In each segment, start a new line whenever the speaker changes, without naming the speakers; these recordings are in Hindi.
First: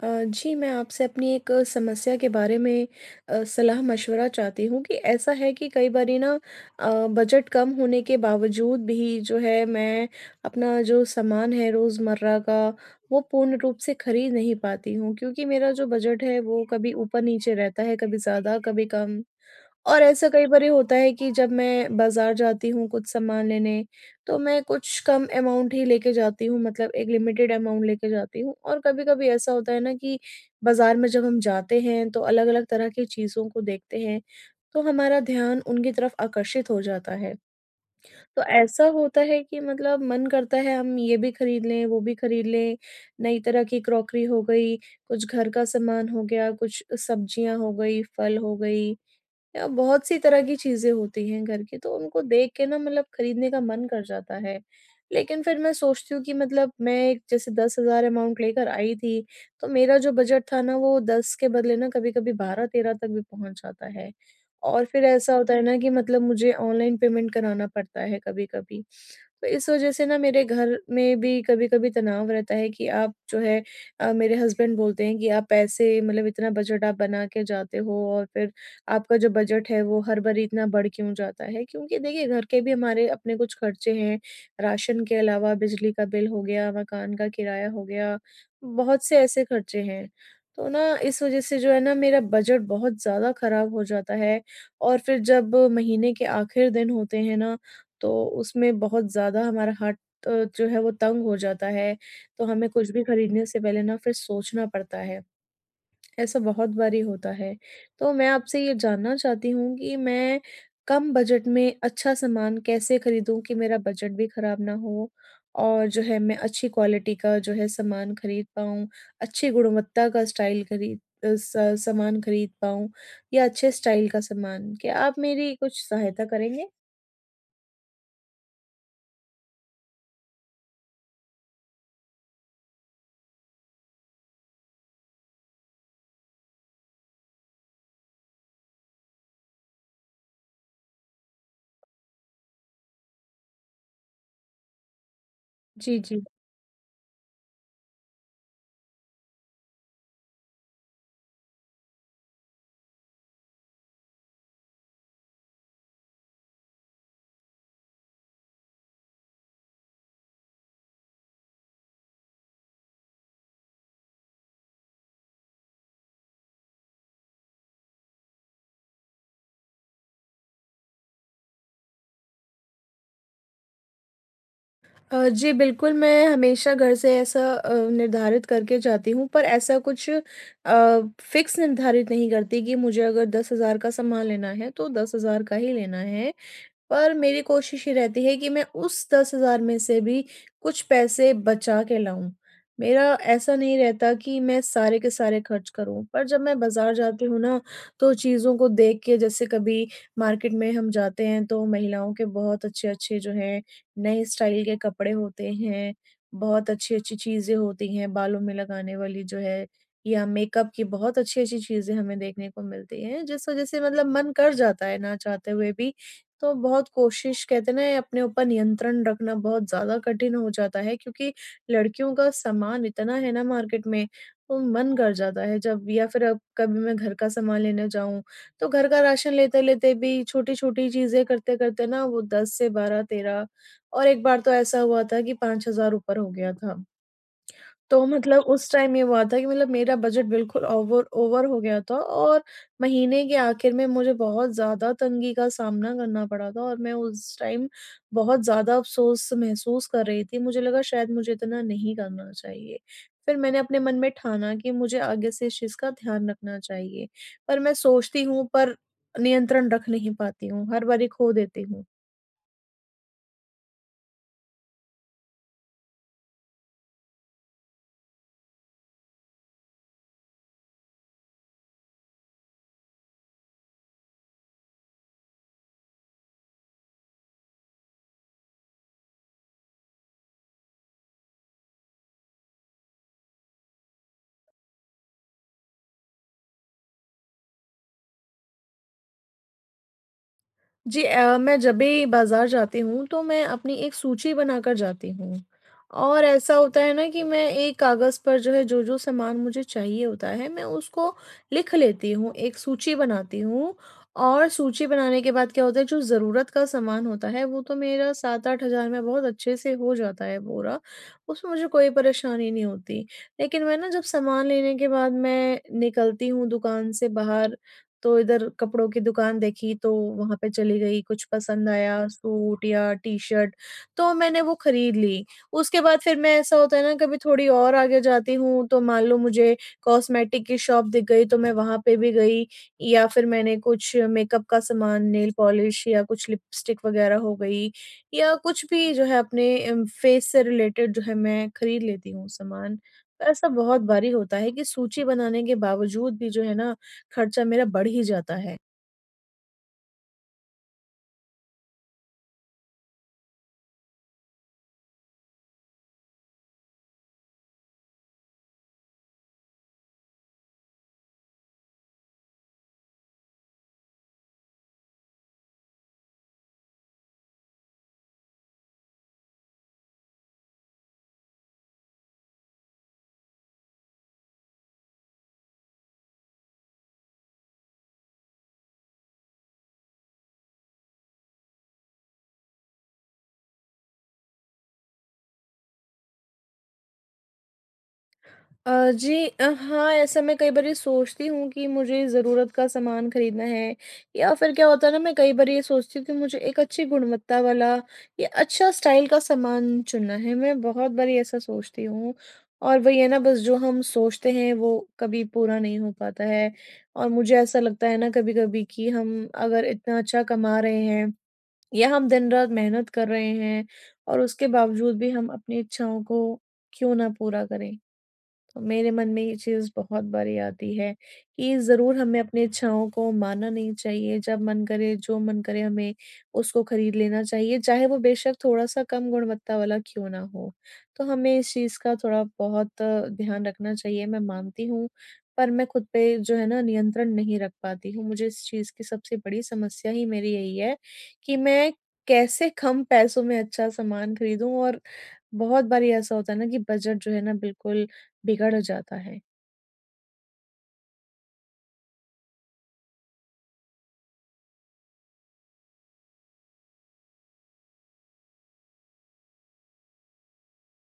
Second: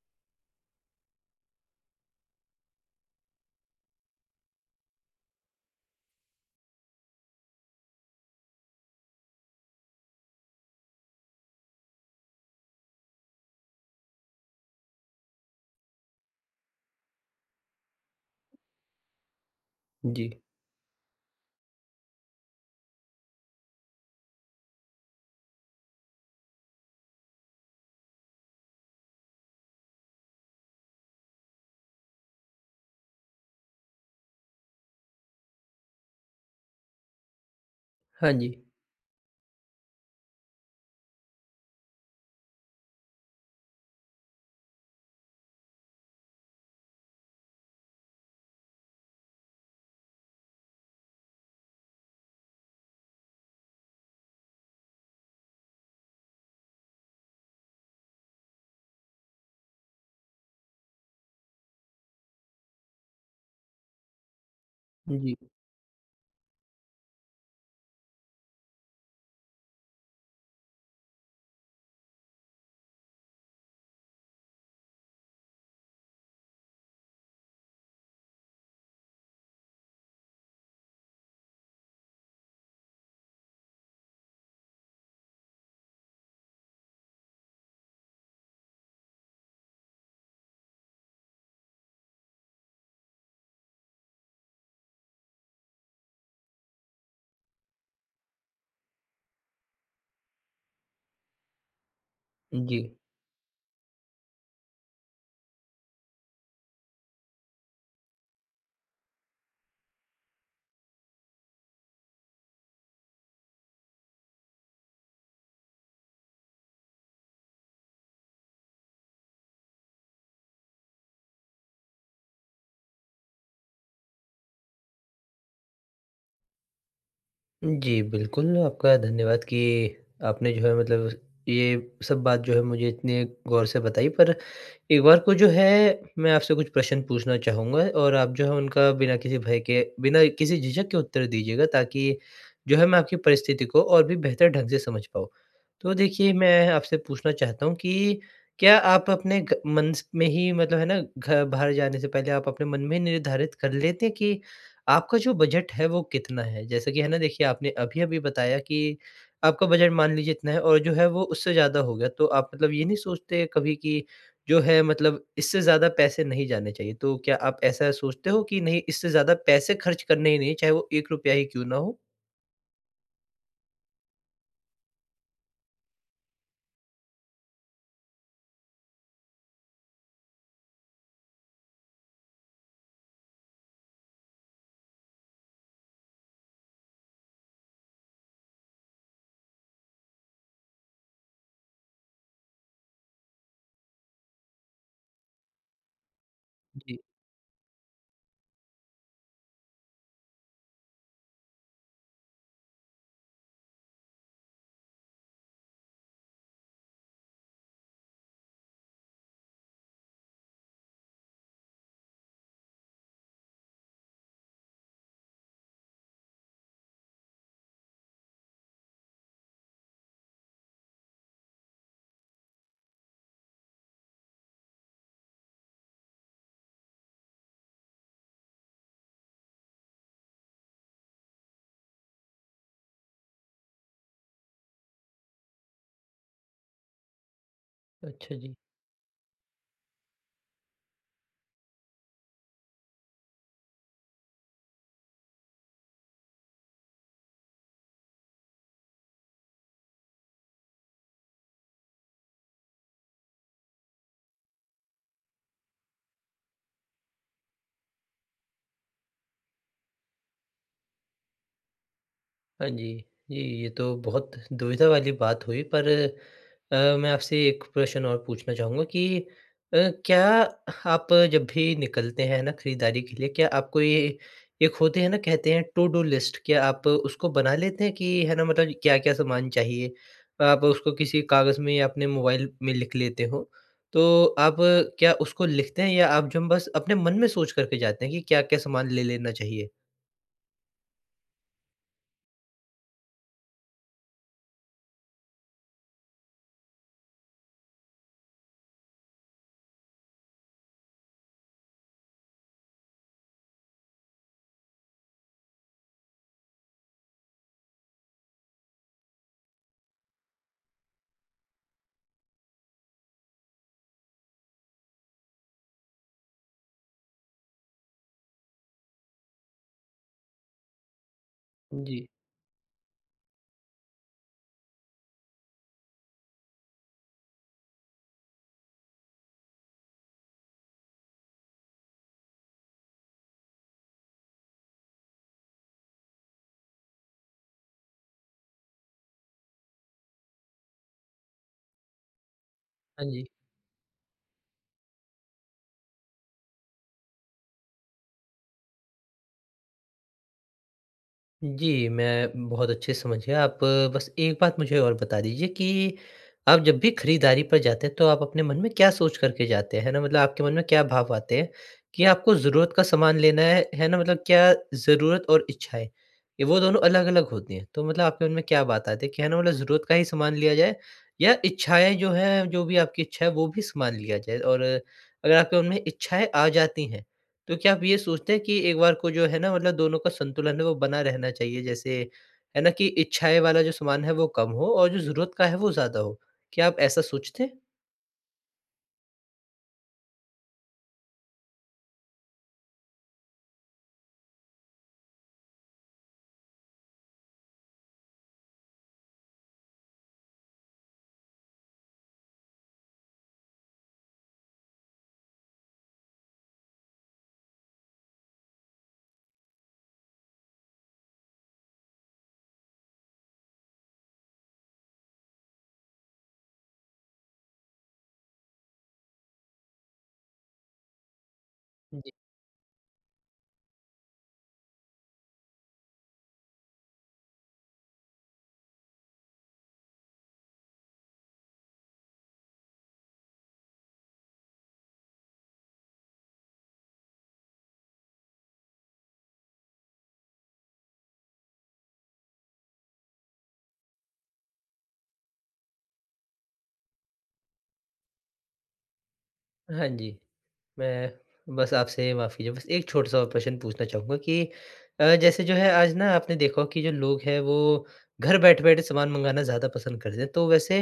जी, मैं आपसे अपनी एक समस्या के बारे में सलाह-मशवरा चाहती हूँ कि ऐसा है कि कई बारी ना अ, बजट कम होने के बावजूद भी जो है मैं अपना जो सामान है रोज़मर्रा का, वो पूर्ण रूप से खरीद नहीं पाती हूँ क्योंकि मेरा जो बजट है वो कभी ऊपर-नीचे रहता है, कभी ज़्यादा, कभी कम। और
जी।
ऐसा कई बारी होता है कि जब मैं बाज़ार जाती हूँ कुछ सामान लेने, तो मैं कुछ कम अमाउंट ही लेके जाती हूँ मतलब एक लिमिटेड अमाउंट लेके जाती हूँ और कभी-कभी ऐसा होता है ना कि बाज़ार में जब हम जाते हैं तो अलग-अलग तरह की चीज़ों को देखते हैं, तो हमारा ध्यान उनकी तरफ आकर्षित हो जाता है।
हाँ
तो
जी।
ऐसा होता है कि मतलब मन करता है हम ये भी खरीद लें, वो भी खरीद लें, नई तरह की क्रॉकरी हो गई, कुछ घर का सामान हो गया, कुछ सब्जियाँ हो गई, फल हो गई। या बहुत सी तरह की चीज़ें होती हैं घर की, तो उनको देख के ना मतलब खरीदने का मन कर जाता है। लेकिन फिर मैं सोचती हूँ कि मतलब मैं एक जैसे 10,000 अमाउंट लेकर आई थी, तो मेरा जो बजट था ना वो 10 के बदले ना कभी-कभी 12-13 तक भी पहुँच जाता है। और फिर
जी,
ऐसा होता है ना कि मतलब मुझे ऑनलाइन पेमेंट कराना पड़ता है कभी-कभी। तो इस वज़ह से ना मेरे घर में भी कभी-कभी तनाव रहता है कि आप जो है मेरे हस्बैंड बोलते हैं कि आप पैसे मतलब इतना बजट आप बना के जाते हो और फिर आपका जो बजट है वो हर बार इतना बढ़ क्यों जाता है? क्योंकि देखिए घर के भी हमारे अपने कुछ खर्चे हैं, राशन के अलावा बिजली का बिल हो गया, मकान का किराया हो गया, बहुत से ऐसे खर्चे हैं। तो ना इस वज़ह से जो है ना मेरा बजट बहुत ज़्यादा ख़राब हो जाता है और फिर जब महीने के आखिर दिन होते हैं ना, तो उसमें बहुत ज़्यादा हमारा हाथ जो है वो तंग हो जाता है, तो हमें
जी।
कुछ भी खरीदने से पहले ना फिर सोचना पड़ता है। ऐसा बहुत बारी होता है। तो मैं आपसे ये जानना चाहती हूँ कि मैं कम बजट में अच्छा सामान कैसे खरीदूँ कि मेरा बजट भी खराब ना हो और जो है मैं अच्छी क्वालिटी का जो है सामान खरीद पाऊँ, अच्छी गुणवत्ता का स्टाइल खरीद, अ, स सामान खरीद पाऊँ या अच्छे स्टाइल का सामान। क्या आप मेरी कुछ सहायता करेंगे?
जी, बिल्कुल, आपका धन्यवाद कि आपने जो है मतलब ये सब बात जो है मुझे इतने गौर से बताई। पर एक बार को जो है मैं आपसे कुछ प्रश्न पूछना चाहूँगा और आप जो है उनका बिना किसी भय के, बिना किसी झिझक के उत्तर दीजिएगा ताकि जो है मैं आपकी परिस्थिति को और भी बेहतर ढंग से समझ पाऊँ। तो
जी, जी।
देखिए मैं आपसे पूछना चाहता हूँ कि क्या आप अपने घ मन स में ही मतलब है ना, घ बाहर जाने से पहले आप अपने मन में निर्धारित कर लेते हैं कि आपका जो बजट है वो कितना है? जैसे कि है ना देखिए आपने अभी-अभी बताया कि आपका बजट मान लीजिए इतना है और जो है वो उससे ज़्यादा हो गया। तो आप मतलब ये नहीं सोचते कभी कि जो है मतलब इससे ज़्यादा पैसे नहीं जाने चाहिए? तो क्या आप ऐसा सोचते हो कि नहीं इससे ज़्यादा पैसे खर्च करने ही नहीं, चाहे वो 1 रुपया ही क्यों ना हो?
जी बिल्कुल, मैं हमेशा घर से ऐसा निर्धारित करके जाती हूँ पर ऐसा कुछ फ़िक्स निर्धारित नहीं करती कि मुझे अगर 10,000 का सामान लेना है, तो 10,000 का ही लेना है। पर मेरी कोशिश ये रहती है कि मैं उस 10,000 में से भी कुछ पैसे बचा के लाऊँ। मेरा ऐसा नहीं रहता कि मैं सारे के सारे खर्च करूँ, पर जब मैं बाज़ार
जी।
जाती हूँ ना, तो चीज़ों को देख के जैसे कभी मार्केट में हम जाते हैं तो महिलाओं के बहुत अच्छे-अच्छे जो हैं, नए स्टाइल के कपड़े होते हैं, बहुत अच्छी-अच्छी चीज़ें होती हैं बालों में लगाने वाली जो है या मेकअप की बहुत अच्छी-अच्छी चीज़ें हमें देखने को मिलती हैं, जिस वज़ह से मतलब मन कर जाता है ना चाहते हुए भी तो बहुत कोशिश कहते हैं ना ये अपने ऊपर नियंत्रण रखना बहुत ज़्यादा कठिन हो जाता है क्योंकि लड़कियों का सामान इतना है ना मार्केट में, तो मन कर जाता है जब या फिर अब कभी मैं घर का सामान लेने जाऊँ, तो घर का राशन लेते-लेते भी छोटी-छोटी चीज़ें करते-करते ना वो 10 से 12, 13 और एक बार तो ऐसा हुआ था कि 5,000 ऊपर हो गया था। तो
अच्छा
मतलब
जी।
उस टाइम ये हुआ था कि मतलब मेरा बजट बिल्कुल ओवर ओवर हो गया था और महीने के आखिर में मुझे बहुत ज़्यादा तंगी का सामना करना पड़ा था और मैं उस टाइम बहुत ज़्यादा अफ़सोस महसूस कर रही थी। मुझे लगा शायद मुझे इतना नहीं करना चाहिए। फिर मैंने अपने मन में ठाना कि मुझे आगे से इस चीज़ का ध्यान रखना चाहिए। पर मैं सोचती हूँ पर नियंत्रण रख नहीं पाती हूँ, हर बारी खो देती हूँ।
हाँ जी। जी, ये तो बहुत दुविधा वाली बात हुई पर मैं आपसे एक प्रश्न और पूछना चाहूँगा कि अ, क्या आप जब भी निकलते हैं ना खरीदारी के लिए, क्या आपको ये एक होते हैं ना कहते हैं टू डू लिस्ट क्या आप उसको बना लेते हैं कि है ना मतलब क्या-क्या सामान चाहिए? आप उसको किसी कागज़ में या अपने मोबाइल में लिख लेते हो? तो आप क्या उसको लिखते हैं या आप जम बस अपने मन में सोच कर के जाते हैं कि क्या-क्या सामान ले लेना चाहिए?
जी, मैं जब भी बाज़ार जाती हूँ, तो मैं अपनी एक सूची बनाकर जाती हूँ और ऐसा होता है ना कि मैं एक कागज़ पर जो है जो-जो सामान मुझे चाहिए होता है, मैं उसको लिख लेती हूँ, एक सूची बनाती हूँ और सूची बनाने के बाद क्या होता है, जो ज़रूरत का सामान होता है, वो तो मेरा 7-8 हज़ार में बहुत अच्छे से हो जाता है पूरा, उसमें मुझे कोई परेशानी नहीं होती। लेकिन मैं ना जब सामान लेने के बाद मैं निकलती हूँ दुकान से बाहर तो इधर कपड़ों की दुकान देखी, तो वहाँ पे चली गई, कुछ पसंद
जी।
आया सूट या टी-शर्ट तो मैंने वो खरीद ली। उसके बाद फिर मैं ऐसा होता है ना कभी थोड़ी और आगे जाती हूँ, तो मान लो मुझे कॉस्मेटिक की शॉप दिख गई तो मैं वहाँ पे भी गई या फिर मैंने कुछ मेकअप का सामान, नेल पॉलिश या कुछ लिपस्टिक वगैरह हो गई या कुछ भी जो है अपने फेस से रिलेटेड जो है मैं खरीद लेती हूँ सामान।
हाँ जी।
ऐसा बहुत बारी होता है कि सूची बनाने के बावजूद भी जो है ना खर्चा मेरा बढ़ ही जाता है।
जी, मैं बहुत अच्छे से समझ गया। आप बस एक बात मुझे और बता दीजिए कि आप जब भी खरीदारी पर जाते हैं, तो आप अपने मन में क्या सोच कर के जाते हैं? है ना? मतलब आपके मन में क्या भाव आते हैं कि आपको ज़रूरत का सामान लेना है ना? मतलब क्या ज़रूरत और इच्छाएँ, ये वो दोनों अलग-अलग होती हैं। तो मतलब आपके मन में क्या बात आती है कि है ना, मतलब ज़रूरत का ही सामान लिया जाए या इच्छाएँ जो हैं, जो भी आपकी इच्छा है, वो भी सामान लिया जाए? और अगर आपके मन में इच्छाएँ आ जाती हैं, तो क्या आप ये सोचते हैं कि एक बार को जो है ना मतलब दोनों का संतुलन है वो बना रहना चाहिए जैसे है ना कि इच्छाएँ वाला जो सामान है वो कम हो और जो ज़रूरत का है वो ज़्यादा हो। क्या आप ऐसा सोचते हैं?
जी, हाँ, ऐसा मैं कई बार ये सोचती हूँ कि मुझे ज़रूरत का सामान खरीदना है या फिर क्या होता है ना मैं कई बार ये सोचती हूँ कि मुझे एक अच्छी गुणवत्ता वाला या अच्छा स्टाइल का सामान चुनना है। मैं बहुत बारी ऐसा सोचती हूँ और वही है ना बस जो हम सोचते हैं वो कभी पूरा नहीं हो पाता है और मुझे ऐसा लगता है ना कभी-कभी कि हम अगर इतना अच्छा कमा रहे हैं या हम दिन-रात मेहनत कर रहे हैं और उसके बावजूद भी हम अपनी इच्छाओं को क्यों ना पूरा करें। तो मेरे मन में ये चीज़ बहुत बारी आती है कि ज़रूर
जी।
हमें अपनी इच्छाओं को मारना नहीं चाहिए। जब मन करे, जो मन करे हमें उसको खरीद लेना चाहिए, चाहे वो बेशक थोड़ा-सा कम गुणवत्ता वाला क्यों ना हो। तो हमें इस चीज़ का थोड़ा बहुत ध्यान रखना चाहिए, मैं मानती हूँ। पर मैं खुद पे जो है ना नियंत्रण नहीं रख पाती हूँ। मुझे इस चीज़ की सबसे बड़ी समस्या ही मेरी यही है कि मैं कैसे कम पैसों में अच्छा सामान खरीदूँ और बहुत बारी ऐसा होता है ना कि बजट जो है ना बिल्कुल बिगड़ जाता है।
हाँ जी। मैं बस आपसे माफ़ कीजिए, बस एक छोटा-सा और प्रश्न पूछना चाहूँगा कि जैसे जो है आज ना आपने देखा हो कि जो लोग हैं वो घर बैठे-बैठे सामान मँगाना ज़्यादा पसंद करते हैं। तो वैसे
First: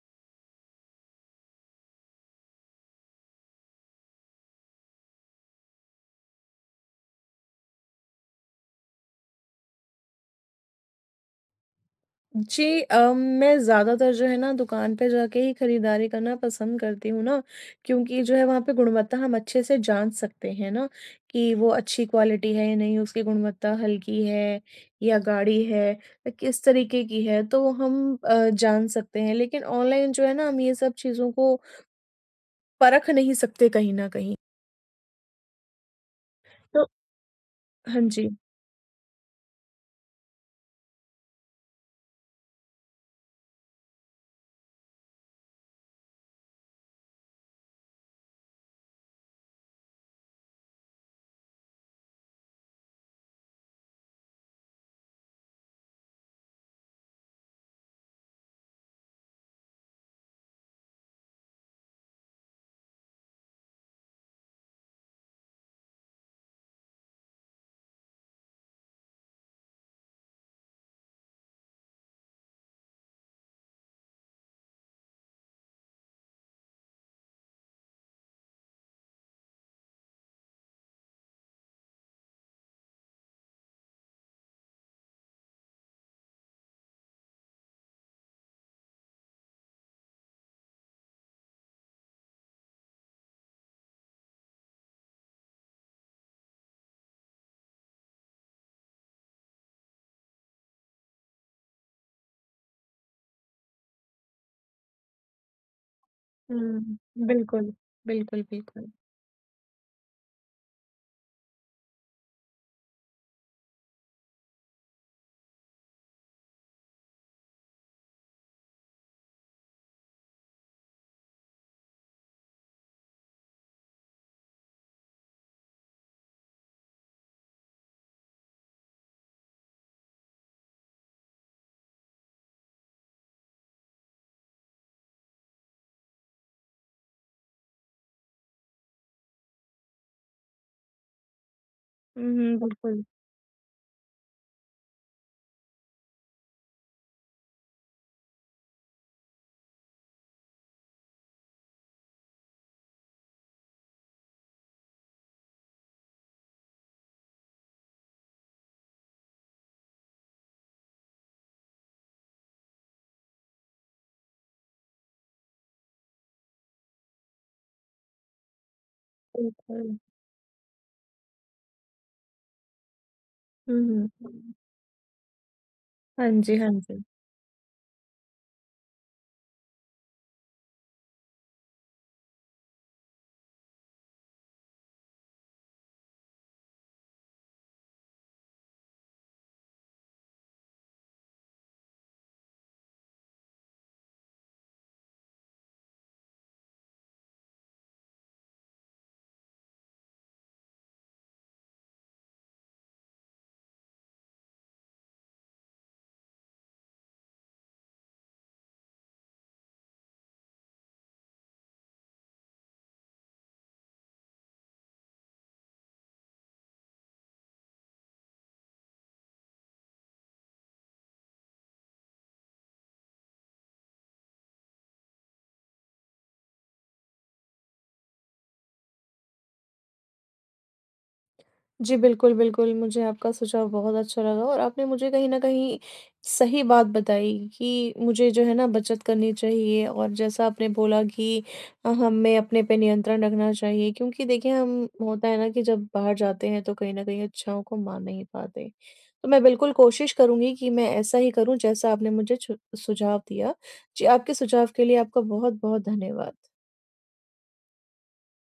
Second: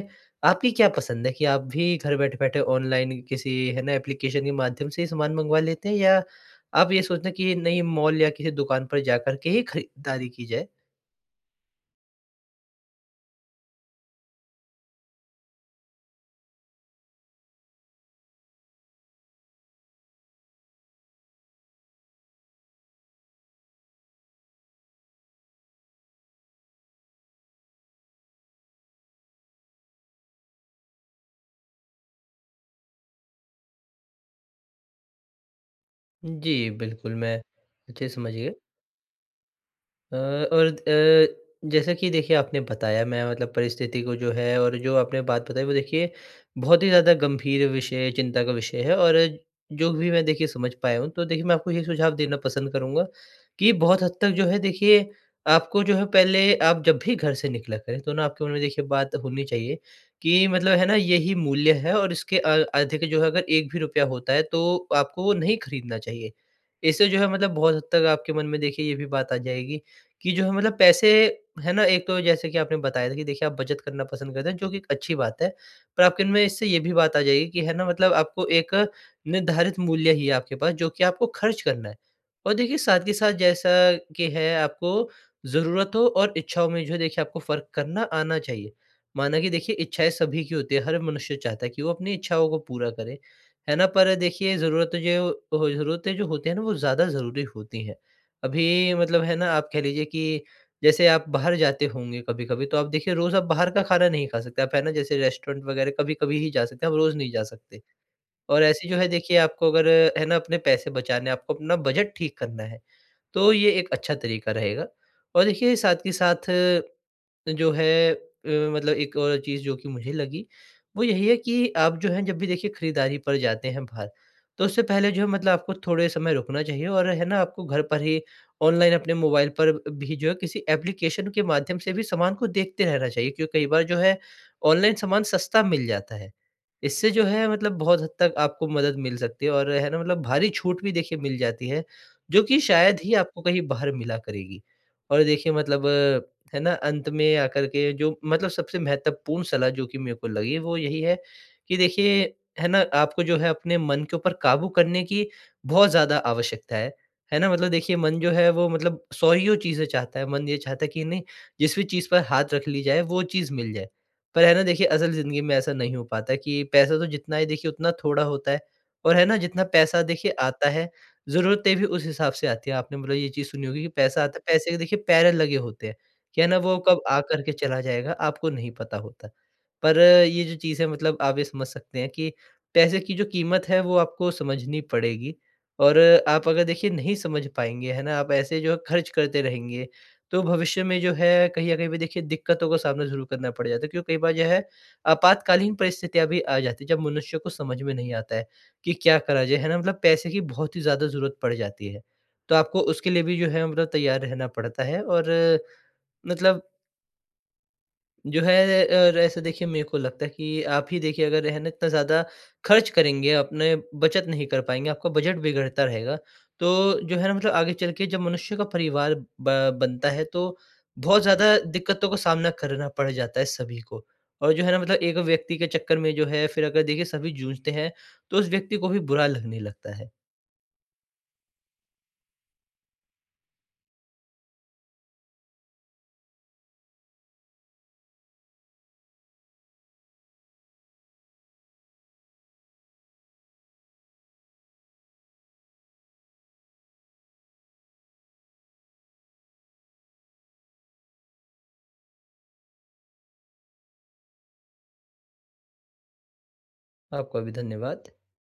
आपकी क्या पसंद है कि आप भी घर बैठे-बैठे ऑनलाइन किसी है ना एप्लीकेशन के माध्यम से ही सामान मँगवा लेते हैं या आप ये सोचते हैं कि नहीं मॉल या किसी दुकान पर जाकर के ही खरीदारी की जाए?
जी, मैं ज़्यादातर जो है ना दुकान पे जाके ही खरीदारी करना पसंद करती हूँ ना, क्योंकि जो है वहाँ पे गुणवत्ता हम अच्छे से जान सकते हैं ना, कि वो अच्छी क्वालिटी है या नहीं, उसकी गुणवत्ता हल्की है या गाढ़ी है, किस तरीके की है तो हम जान सकते हैं। लेकिन ऑनलाइन जो है ना हम ये सब चीज़ों को परख नहीं सकते कहीं न कहीं।
जी,
तो
बिल्कुल मैं
हाँ
अच्छे से
जी।
समझ गया। और जैसा कि देखिए आपने बताया मैं मतलब परिस्थिति को जो है और जो आपने बात बताई वो देखिए बहुत ही ज़्यादा गंभीर विषय चिंता का विषय है और जो भी मैं देखिए समझ पाया हूँ तो देखिए मैं आपको ये सुझाव देना पसंद करूँगा कि बहुत हद तक जो है देखिए आपको जो है पहले आप जब भी घर से निकला करें तो ना आपके मन में देखिए बात होनी चाहिए कि मतलब है ना यही मूल्य है और इसके अधिक जो है अगर एक भी रुपया होता है तो आपको वो नहीं खरीदना चाहिए। इससे जो है मतलब बहुत हद तक आपके मन में देखिए ये भी बात आ जाएगी कि जो है मतलब पैसे है ना, एक तो जैसे कि आपने बताया था कि देखिए आप बचत करना पसंद करते हैं, जो कि एक अच्छी बात है। पर आपके इनमें इससे ये भी बात आ जाएगी कि है ना, मतलब आपको एक निर्धारित मूल्य ही है आपके पास, जो कि आपको खर्च करना है। और देखिए साथ के साथ जैसा कि है आपको ज़रूरतों और इच्छाओं में जो है देखिए आपको फ़र्क करना आना चाहिए। माना कि देखिए इच्छाएँ सभी की होती है, हर मनुष्य चाहता है कि वो अपनी इच्छाओं को पूरा करे। है ना? पर देखिए ज़रूरतें जो होती हैं ना, वो ज़्यादा ज़रूरी होती हैं। अभी मतलब है ना आप कह लीजिए कि जैसे आप बाहर जाते होंगे कभी-कभी तो आप देखिए रोज़ आप बाहर का खाना नहीं खा सकते। आप है ना जैसे रेस्टोरेंट वग़ैरह कभी-कभी ही जा सकते हैं, आप
हुँ,
रोज़ नहीं जा
बिल्कुल।
सकते।
बिल्कुल,
और ऐसे
बिल्कुल।
जो है देखिए आपको अगर है ना अपने पैसे बचाने हैं, आपको अपना बजट ठीक करना है, तो ये एक अच्छा तरीका रहेगा। और देखिए साथ के साथ जो है मतलब एक और चीज़ जो कि मुझे लगी, वो यही है कि आप जो है जब भी देखिए खरीदारी पर जाते हैं बाहर, तो उससे पहले जो है मतलब आपको थोड़े समय रुकना चाहिए और है ना आपको घर पर ही ऑनलाइन अपने मोबाइल पर भी जो है किसी एप्लीकेशन के माध्यम से भी सामान को देखते रहना चाहिए क्योंकि कई बार जो है ऑनलाइन सामान सस्ता मिल जाता है। इससे जो है मतलब बहुत हद तक आपको मदद मिल सकती है और है ना मतलब भारी छूट भी देखिए मिल जाती है
हुँ,
जो कि
हुँ,
शायद
बिल्कुल,
ही आपको कहीं बाहर मिला करेगी। और देखिए मतलब है ना अंत में आकर के जो मतलब सबसे महत्वपूर्ण सलाह जो कि मेरे को लगी वो यही है कि देखिए है ना आपको जो है अपने मन के ऊपर काबू करने की बहुत ज़्यादा आवश्यकता है। है ना? मतलब देखिए मन जो है वो मतलब 100 चीज़ें चाहता है। मन ये चाहता है कि नहीं जिस भी चीज़ पर हाथ रख ली जाए वो चीज़ मिल जाए। पर है ना देखिए असल ज़िंदगी में ऐसा नहीं हो पाता कि पैसा तो जितना है देखिए उतना थोड़ा होता है और है ना जितना
बिल्कुल।
पैसा देखिए आता है ज़रूरतें भी उस हिसाब से आती हैं। आपने बोला ये चीज़ सुनी होगी कि
हुँ,
पैसा आता है,
हुँ।
पैसे के देखिए पैरे लगे होते हैं,
हाँ
क्या है
जी,
ना
हाँ
वो कब
जी।
आ कर के चला जाएगा आपको नहीं पता होता। पर ये जो चीज़ है मतलब आप ये समझ सकते हैं कि पैसे की जो कीमत है वो आपको समझनी पड़ेगी और आप अगर देखिए नहीं समझ पाएँगे, है ना? आप ऐसे जो है खर्च करते रहेंगे, तो भविष्य में जो है कहीं न कहीं पे देखिए दिक्कतों का सामना ज़रूर करना पड़ जाता है क्योंकि कई बार जो है आपातकालीन परिस्थितियाँ भी आ जाती हैं, जब मनुष्य को समझ में नहीं आता है। कि क्या करा जाए, है ना? मतलब पैसे की बहुत ही ज़्यादा ज़रूरत पड़ जाती है। तो आपको उसके लिए भी जो है मतलब तैयार रहना पड़ता है और मतलब जो है ऐसे देखिए मेरे को लगता है कि आप ही देखिए अगर है ना इतना ज़्यादा खर्च करेंगे, अपने बचत नहीं कर पाएँगे, आपका बजट बिगड़ता रहेगा। तो जो है ना मतलब आगे चल के जब मनुष्य का परिवार ब बनता है तो बहुत ज़्यादा दिक्कतों का सामना करना पड़ जाता है सभी को। और जो है ना मतलब एक व्यक्ति के चक्कर में जो है फिर अगर देखिए सभी जूझते हैं, तो उस व्यक्ति को भी बुरा लगने लगता है।
जी, बिल्कुल, बिल्कुल, मुझे आपका सुझाव बहुत अच्छा लगा और आपने मुझे कहीं न कहीं सही बात बताई कि मुझे जो है ना बचत करनी चाहिए और जैसा आपने बोला कि हमें अपने पे नियंत्रण रखना चाहिए क्योंकि देखिए हम होता है ना कि जब बाहर जाते हैं तो कहीं न कहीं इच्छाओं को मान नहीं पाते। तो मैं बिल्कुल कोशिश करूँगी कि मैं ऐसा ही करूँ जैसा आपने मुझे छु सुझाव दिया। जी, आपके सुझाव के लिए आपका बहुत-बहुत धन्यवाद।
आपका भी धन्यवाद।